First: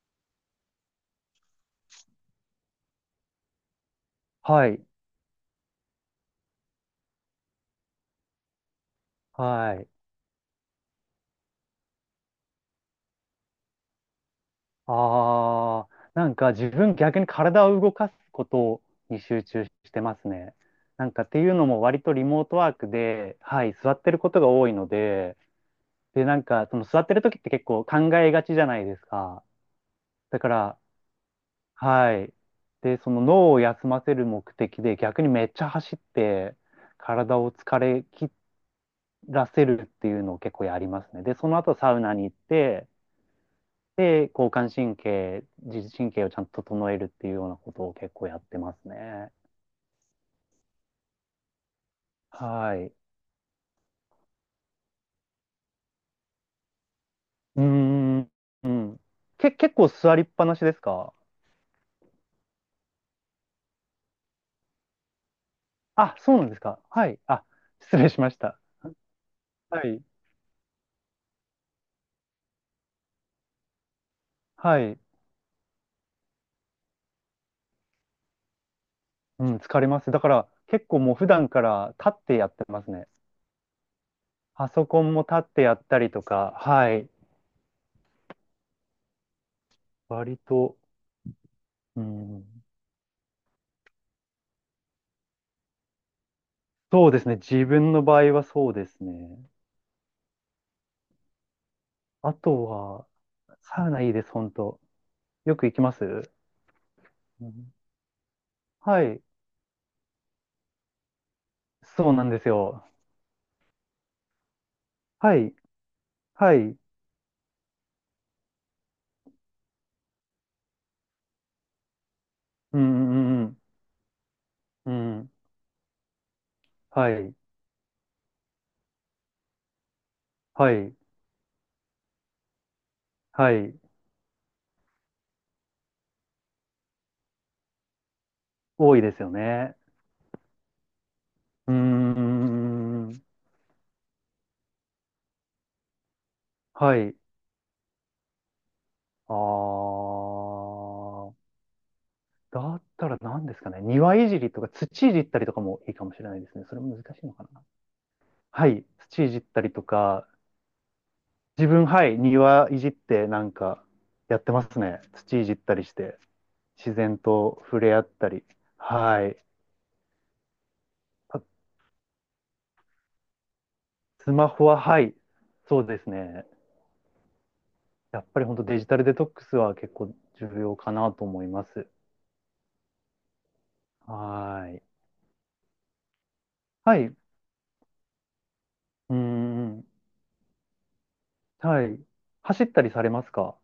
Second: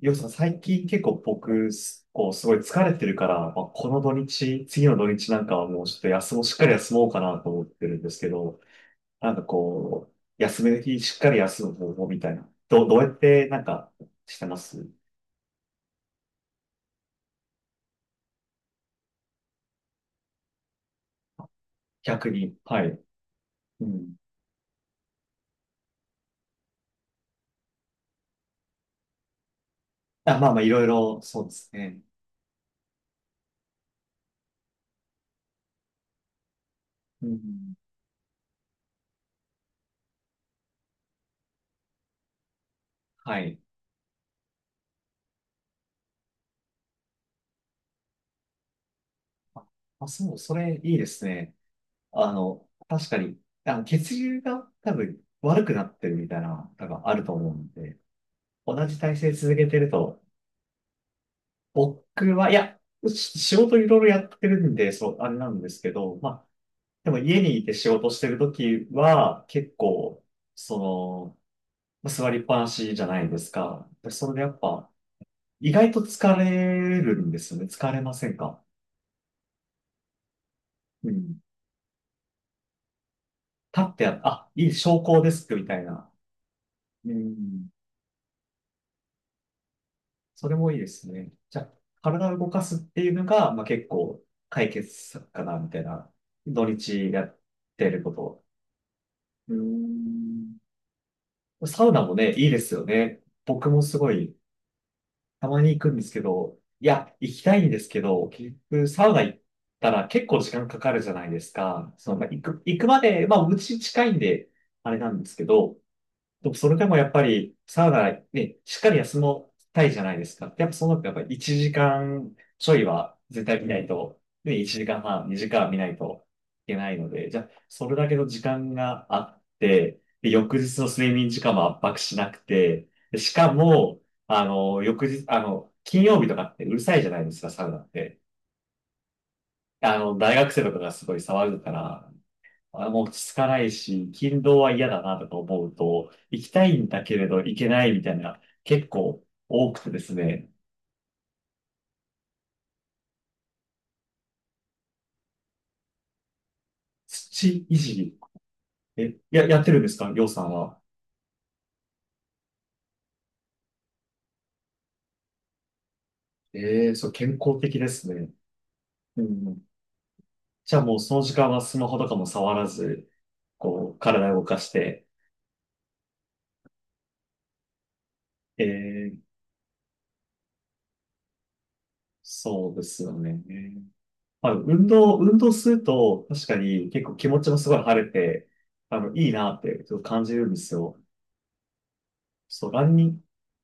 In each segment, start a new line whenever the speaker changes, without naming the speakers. よしさん、最近結構僕、すこう、すごい疲れてるから、まあ、この土日、
はい、
次の土日なんかはもうちょっと休もう、しっかり休もうかなと思ってるんですけど、なんか
はい。
こう、休める日、しっかり休む方法みたいな。どうやってなんかしてます？
ああ、なんか自分逆に体を動かすことに集中してますね。なんかっていうのも割とリ
逆
モー
に。
トワー
は
ク
い。
で、はい、
う
座って
ん。
ることが多いので、で、なんかその座ってる時って結構考えがちじゃないですか。
あ、
だ
ま
か
あまあ、い
ら、
ろいろ、そうですね。
はい。で、その脳を休ませる目的で逆にめっちゃ走って
う
体を
ん。
疲れ切らせるっていうのを結構やりますね。で、その後サウナに行って、
はい。
で、交感神経、自律神経をちゃんと整えるっていうようなことを結構やってますね。
あ、そう、それいいですね。
はい。う
確かに、血流が多分悪くなってるみたいな、多分あると思う
ー
んで、
ん、う
同じ
ん。
体勢
け、
続け
結
て
構
る
座
と、
りっぱなしですか？
僕は、いや、仕事いろいろやってるんで、そう、あれなんですけ
あ、
ど、ま
そうな
あ、
んですか。は
でも
い。
家
あ、
にいて仕
失礼
事し
し
て
ま
る
し
と
た。
きは、結
はい。
構、その、まあ座りっぱなしじゃないですか。でそれでやっ
は
ぱ、
い。
意外と疲れるんですよね。疲れませんか？
うん、疲れます。だから、結構
う
もう普
ん。
段から立ってやってますね。
立ってや、あ、い
パ
い、
ソ
昇
コン
降
も
デ
立っ
スク
て
みた
やっ
い
た
な。
りとか、はい。
うん。
割
それもい
と、
いですね。じゃあ、
う
体を
ん。
動かすっていうのが、まあ結構、解決策かな、みたいな。土
そ
日
うで
や
すね。
っ
自
て
分
る
の
こ
場合
と。
はそうですね。
うん。サウナもね、
あ
いいで
と
すよ
は、
ね。僕も
サウ
す
ナい
ご
いです、
い、
本当。
た
よ
ま
く
に
行
行
き
く
ま
んですけ
す。
ど、いや、行き
う
たいん
ん。
ですけど、結局、
は
サウナ
い、
行ったら結構時間かかるじゃないですか。
そうな
まあ
んで
行
す
く、行
よ。
くまで、まあ、うち近いんで、あれなんです
は
け
い、
ど、でも
はい、
それ
う
でもやっぱり、サウナね、しっかり休もうたいじゃないですか。やっぱそうなるとやっぱり1時間ちょ
ん、う
いは
ん、う
絶
ん
対見ないと、ね、1
う
時
ん、う
間半、
ん、
2時間は見ないといけないの
は
で、
い、
じゃあ、それだけの時間があって、で、翌
は
日の
い、
睡眠時間も圧迫しなくて、でしか
はい、
も、翌日、金曜日とかってうるさいじゃないですか、サウナって。
多いですよね。
大学生とかがすごい騒ぐか
うー
ら、あもう落
ん、
ち着かないし、勤労は嫌だなとか思うと、行きたいん
は
だ
い、
けれど行けないみたいな、結構
あ
多くてですね、
ー、だったら何ですかね、庭いじりとか土いじったりとかもいいかもしれないですね。それも難しいのかな。
土いじり、
はい、土いじっ
や、や
た
って
り
るん
と
ですかりょ
か、
うさんは。
自分、はい、庭いじってなんかやってますね。土いじったりして、
ええ、
自
そう、
然
健
と
康的
触
で
れ合
す
っ
ね。
たり。
う
はい。
ん。じゃあもうその時間はスマホとかも触らず、こう、
ス
体を動
マ
か
ホ
し
は、は
て、
い、そうですね。やっぱり本当デジタル
え
デト
え、
ックスは結構重要かなと思います。
そうですよね。まあ、
はーい。
運動すると、確かに
は
結
い。
構
う
気持ちもすごい晴れて、あの、
ー
いいなって
ん。
ちょっと感じるんですよ。
はい。走っ
そう、
た
ラ
り
ン
さ
ニ
れ
ン
ま
グ、
すか？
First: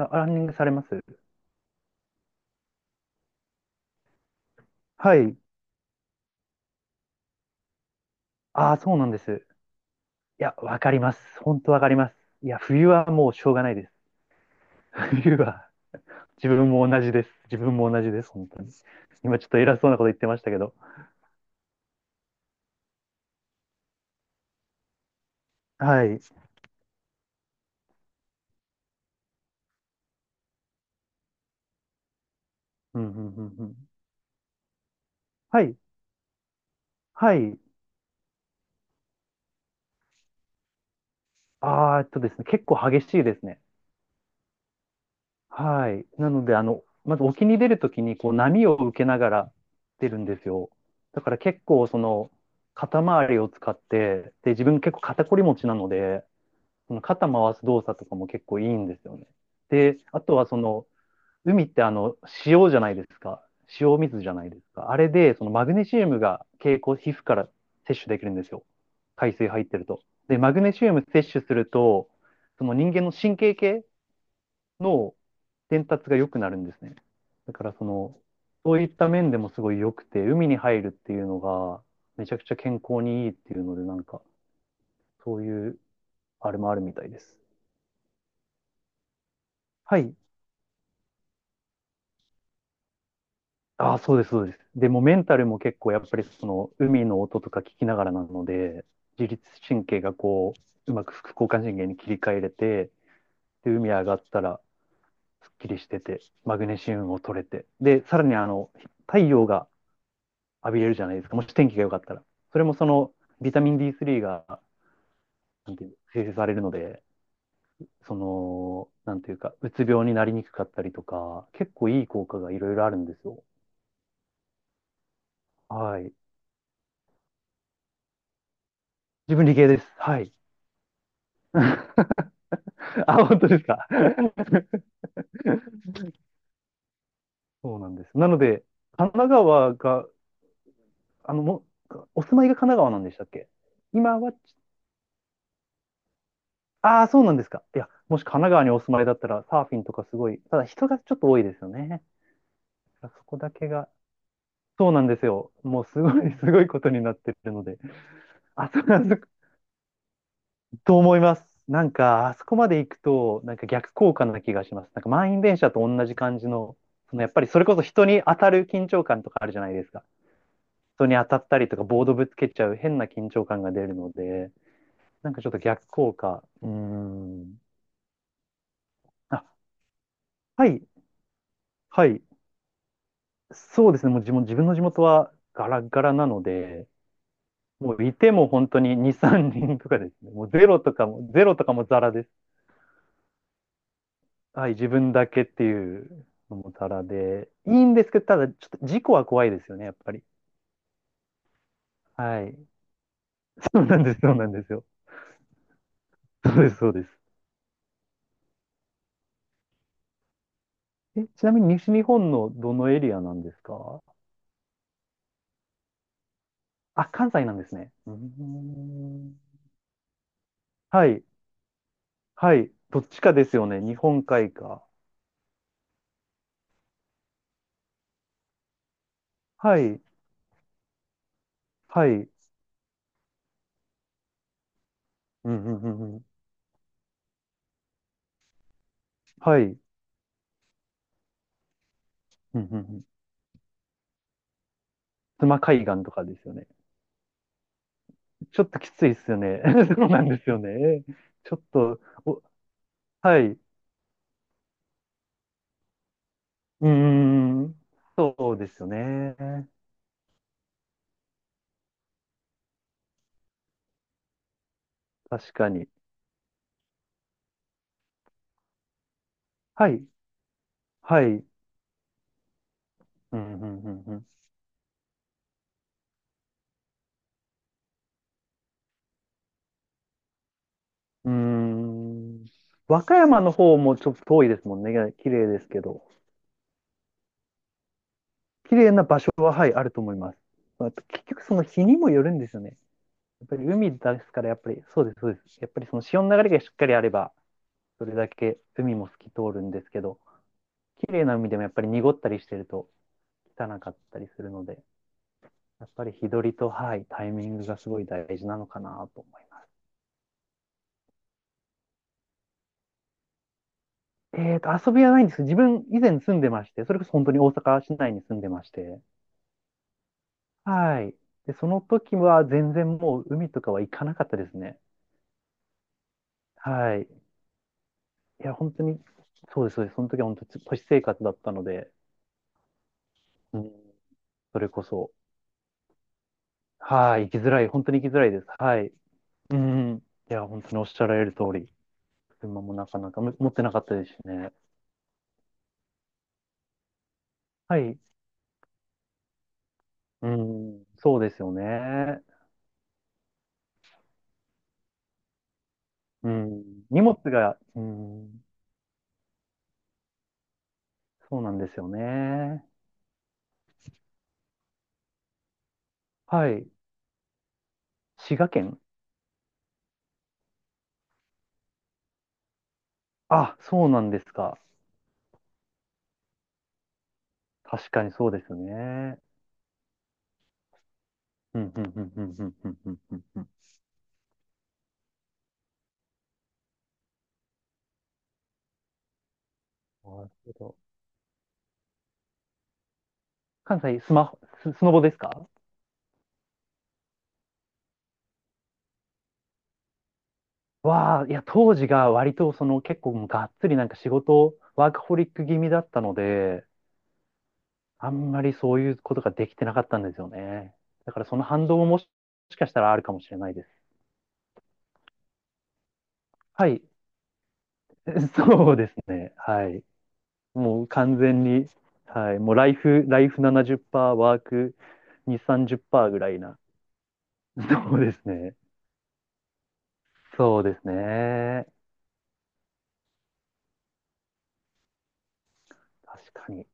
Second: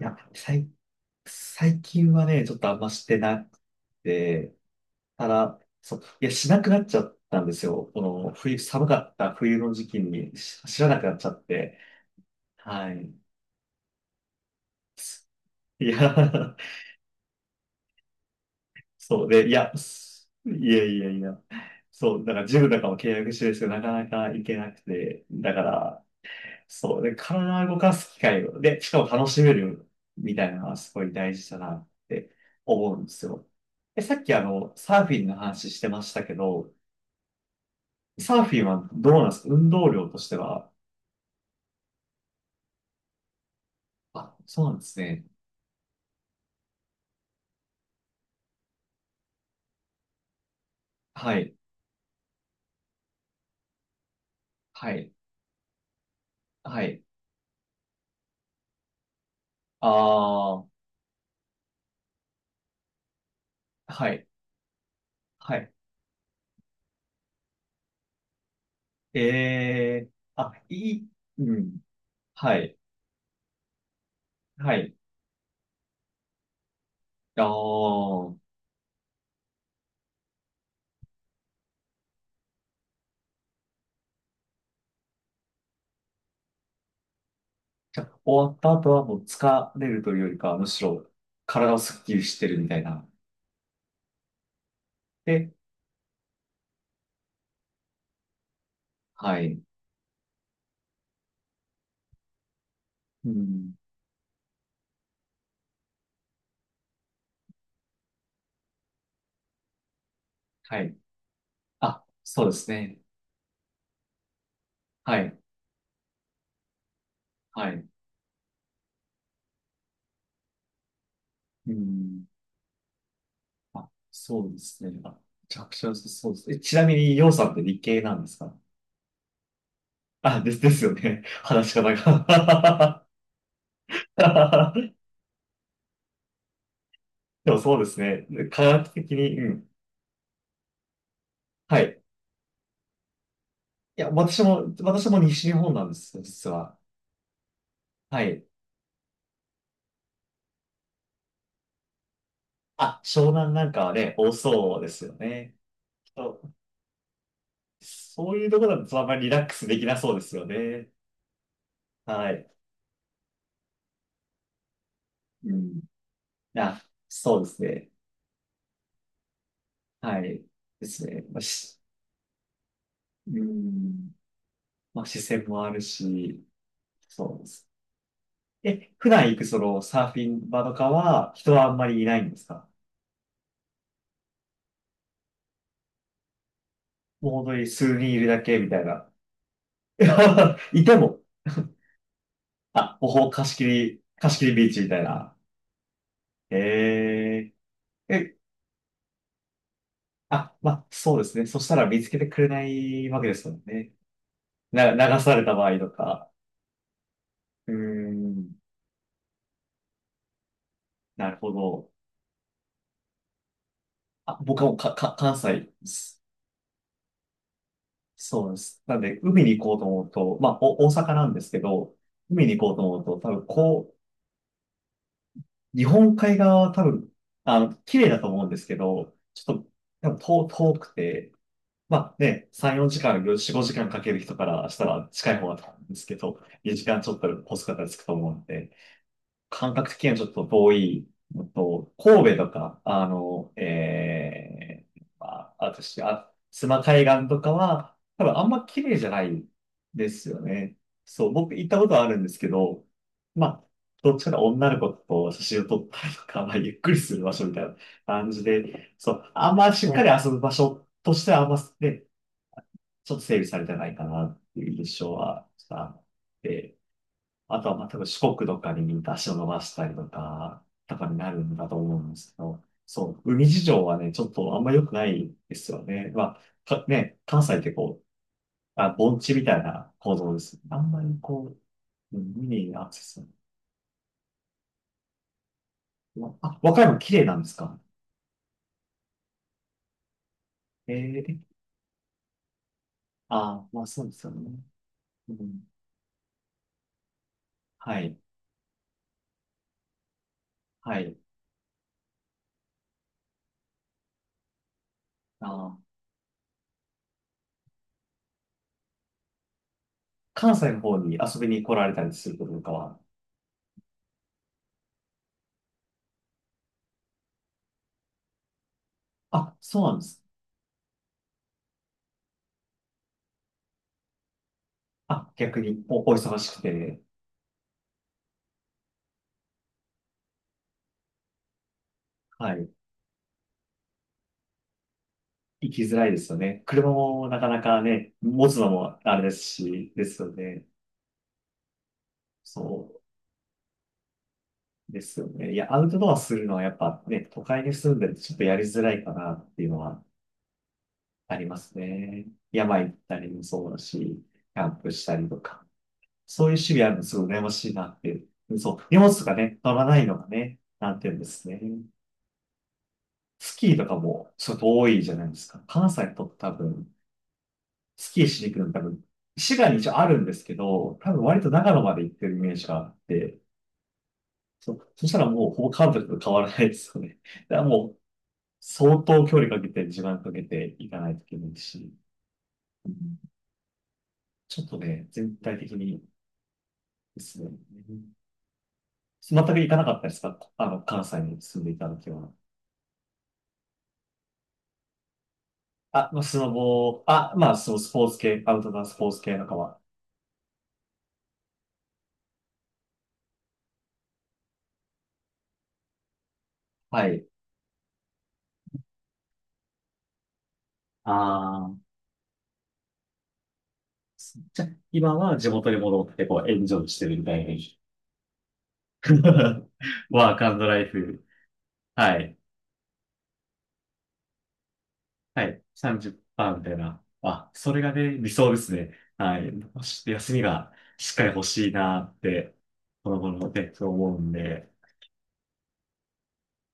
いや、
ランニングされます
最近はね、ちょっとあんましてなくて、
は
た
い。
だ、そう、いや、しなくなっちゃったんですよ。この、
ああ、
寒
そう
か
なん
っ
で
た
す。
冬の時期に
いや、わ
知ら
かり
なく
ま
なっちゃ
す。
っ
本当
て。
わかります。いや、冬
は
は
い。
もうしょうがないです。冬は、
い
自
や、
分も同じです。自分も同じです、本当に。
そう
今ちょ
で、
っ
い
と
や、
偉そうなこと言って
す
まし
い
たけど。
やいやいや。そう、だからジムとかも契約してるんですけど、なかなか行けなくて、だか
は
ら、
い。
そう、で、体を動かす機会を、で、しかも楽しめるみたいなのはすごい大事だなって思う
う
ん
ん、
で
う
す
ん、う
よ。
ん、うん。
さっきサーフィンの
は
話
い。
してましたけど、
はい。
サーフィンはどうなんですか？運動量としては。
ですね、結構激しいですね。
あ、そうなんですね。
はい。なので、あの、まず沖に出るときに、こう、波を受けながら出るんですよ。だか
は
ら
い。
結構、その、肩周りを使って、で、自分
は
結構
い。
肩こり持ちなので、
は
その
い。
肩回す動作とかも結構いいんですよね。
あ
で、あとはそ
あ、
の、海ってあの、塩じゃないですか。塩
は
水
い。
じゃないですか。あれで、その
は
マ
い。
グネシウムが経口皮膚から摂取できるんですよ。
え
海水入ってると。
え、
で、
あ、
マグネシウ
い
ム
い。
摂取
う
する
ん。
と、
は
その
い。
人間の神経系
はい。
の伝達が良くなるんですね。
あ
だからその、
あ、
そういった面でもすごい良くて、海に入るっていうのが、めちゃくちゃ健康にいいっていうので、なんか、そういう、あれもあるみたいです。
じゃあ、終わった後はもう疲れ
は
るとい
い。
うよりかは、むしろ体をスッキリしてるみたいな。
ああ、そうです、そうです。でもメンタル
で、
も結構やっぱりその、海の音とか聞きながらなので、自
は
律
い。
神経がこう、うまく副交感神経に切り替えれて、
う
で、
ん。
海上がったら、すっきりしてて、マグネシウムも取れて、で、さらにあの、太陽が浴
は
びれる
い。
じゃないですか。もし天気が良かっ
あ、
たら。
そうで
それ
す
もそ
ね。
のビタミン D3 が、
はい。
なんていう生成されるので、
はい。
その、なんていうか、うつ病になりにくかったりとか、
う
結構いい
ん。
効果がいろいろあるんですよ。
あ、そうですね。あ、めちゃくちゃ
はい。
そうですね。ちなみに、ようさんって理系なんですか？
自分理系です。はい。
あ、ですよね。話し方
あ、
が
本当ですか。
でも そ
そう
うで
なん
す
です。
ね。
なの
科
で、
学的
神奈
に、うん。
川が、あの、
はい。
お住まいが神奈川なんでしたっけ？
いや、
今は、
私も、私も西日本なんですよ、実は。
ああ、そうなんですか。いや、も
は
し神
い。
奈川にお住まいだったら、サーフィンとかすごい、ただ人がちょっと多いですよね。
あ、
そ
湘
こだ
南な
け
んか
が、
はね、多そうで
そうな
す
ん
よ
ですよ。
ね。
もうすごい、
そ
す
う。
ごいことになってるので。
そういうとこ
あ
ろ
そ
だ
こ、
とあ
あ
んま
そ
り
こ、
リラックスできなそうですよね。
と思います。なんか、
は
あそ
い。
こまで行くと、なんか逆効果な気がします。なんか満員
う
電車
ん。
と同じ感じの、
あ、
そのやっ
そ
ぱ
うで
りそ
す
れこそ
ね。
人に当たる緊張感とかあるじゃないですか。
はい。です
人に
ね。
当た
まあ、
ったりと
し、
か、ボードぶつけちゃう変な緊
う
張感が出るの
ん。
で、
まあ、視
なんか
線
ちょっと
もある
逆効果。
し、
うー
そうで
ん。
す。普段行
あ、
くそのサーフィン場
は
と
い、
かは人はあんまりい
は
ない
い。
んですか？
そうですね。もう自分、自分の地元はガラガラなので、
もう本当に数
もう
人
い
いる
て
だ
も
けみ
本当
たい
に
な。
2、3人とかですね。もう ゼロ
い
と
て
か
も、
も、ゼロとかもザラです。
あ、貸し切りビ
は
ー
い、
チみ
自
たい
分だ
な。
けっていうのもたら
へ
で、
え
いいんです
ー。
けど、ただ、ちょっと事故は怖いですよね、やっぱり。
あ、まあ、そうですね。そしたら見つけてく
は
れ
い。
ないわけですもん
そう
ね。
なんです、そうなんですよ。
な、流された場合とか。
そうです、そうです。
うーん、
え、
なる
ち
ほ
なみに
ど。
西日本のどのエリアなんですか？
あ、僕はもう関西です。
あ、関西なんですね。うー
そうです。なんで、
ん。
海に行こうと思うと、まあ、大阪
はい、
なんですけど、海
は
に行こ
い。
うと思
ど
う
っ
と、
ち
多
かで
分、
すよね、日本海か。
日本海側は多分、あの、綺麗だと思うんですけど、ちょっと、
はい、
多分遠くて、ま
はい。う
あ
ん
ね、3、4時間、4、5時間かける人からしたら近い方
う
だ
ん
と思う
う
んです
ん
け
うん。
ど、2時間ちょっとコスかからつくと思うんで、
はい。う
感
ん
覚的にはちょっと遠いのと、神戸と
うんう
か、
ん。
ま
妻
あ、あと
海
し、
岸とか
あ、
ですよ
須
ね。
磨海岸とかは、多分あん
ち
ま
ょっと
綺
き
麗じ
つ
ゃ
いで
な
すよ
い
ね。そう
で
なん
すよ
ですよ
ね。
ね。
そう、
ち
僕
ょっ
行ったこと
と、
はあるんです
お、
けど、
は
ま
い。
あ、どっちかというと女の子と写真を撮ったりとか、まあ、ゆっ
うー
くりする場所みたいな
ん。
感
そ
じ
うですよ
で、そう、あん
ね。
ましっかり遊ぶ場所としてはあんま、ね、ちょっと整備されてないかなっていう印象は、
確
ちょっ
か
とあ
に。
って、あとは、まあ、多分四国とかに足を伸ばした
は
り
い。
とか、とかに
はい。う
なる
ん、
んだと思うんですけど、そう、
う
海
ん、
事
う
情はね、ち
ん、
ょっとあんま良くないですよね。まあ、関西ってこう、あ、盆地みたいな構造です。あんまり
う
こう、うん、
ん。うーん。
海にアクセ
和歌
ス。
山の方もちょっと遠いですもんね。綺麗ですけど。
まあ、和歌山綺麗なんですか？
綺麗な場所は、はい、あると思います。まあ
え
結
え、
局、その日にもよるんですよね。やっぱり
あ、まあ
海
そうで
で
す
す
よ
から、
ね。
やっぱり、そうです、そ
う
うです。
ん、
やっぱりその潮の流れがしっかりあれば、
は
それ
い、
だけ海も透き通るんですけど、
は
綺
い。
麗な海でもやっぱり濁ったりしてると汚かったりするので。
あ、
やっぱり日取りと、はい、タイミングがすごい大事なのかなと思います。
関西の方に遊びに来られたりすることとかは、
えっと、遊びはないんですけど、自分以前住んでまして、それこそ本当に大阪市内に住んでまして、
あ、そうなんです。
はい。で、その時は全然もう海とかは行かなかったですね。
あ、逆にお忙しく
は
て、
い。いや、本当に、そうです、そうです。その時は本当に都市生活だったので、
はい。
うん、それこそ、
行きづらいですよね。車
はい、
も
行き
なか
づ
な
らい、
か
本当に行
ね、
きづらいです。
持つの
はい。
もあれです
う
し、
ん。
ですよ
いや、本
ね。
当におっしゃられる通り、車
そ
もなかなか持ってなかったですしね。
うですよね。いや、アウトドアするのはやっぱね、都会に
は
住ん
い。
でるとちょっとやりづらいかなっていうのは
うん、そうで
あ
す
り
よ
ます
ね。
ね。山行ったりもそうだし、キャンプしたりとか。
う
そういう趣味
ん。
ある
荷
の
物
すごい羨ま
が、
しい
う
なってい
ん。
う。そう、荷物とかね、乗らないのがね、なんていうんで
そう
す
なん
ね。
ですよね。
スキーとかもちょっと多いじゃないですか。関西と
は
多
い。
分スキー
滋
し
賀
に行くのに
県。
多分、滋賀に一応あるんですけど、多分割と長野まで行ってるイメージがあって、
あ、そうなんですか。
そしたらもうほぼ関国と変わらないですよね。だからも
確
う
かにそうです
相
ね。
当距離かけて、時間かけて行かないといけない
うん、う
し、
ん、うん、うん、うん、うん、う
う
ん、う
ん、
んうん、
ちょっとね、全体的にですね、全く行かなかったです
なる
か？
ほど。
関西に住んでいた時は。
関西、スマホ、スノボですか？
あ、まあスノボー、あ、まあ、そう、スポーツ系、アウトドアスポーツ系のかは。
わあ、いや、当時が割と、その、結構、がっつりなんか仕事、ワークホリック気味だったので、
はい。
あんまりそういうことができてなかったんですよね。だから、その
あ
反動も
あ、
しかしたらあるかもしれないです。
じゃあ、今は地元に戻って、こう、エン
は
ジ
い。
ョイしてるみたいな。
そうですね。は い。
ワークラ
も
イ
う完
フ。
全に、
は
は
い。
い、もうライフ、ライフ70%、ワーク2、
はい。
30%ぐらいな。
30%みたいな。あ、それが
そう
ね、
です
理想で
ね。
すね。はい。もし休み
そう
が
です
しっかり欲
ね。
しいなって、この頃ね、そう思うんで。
確かに。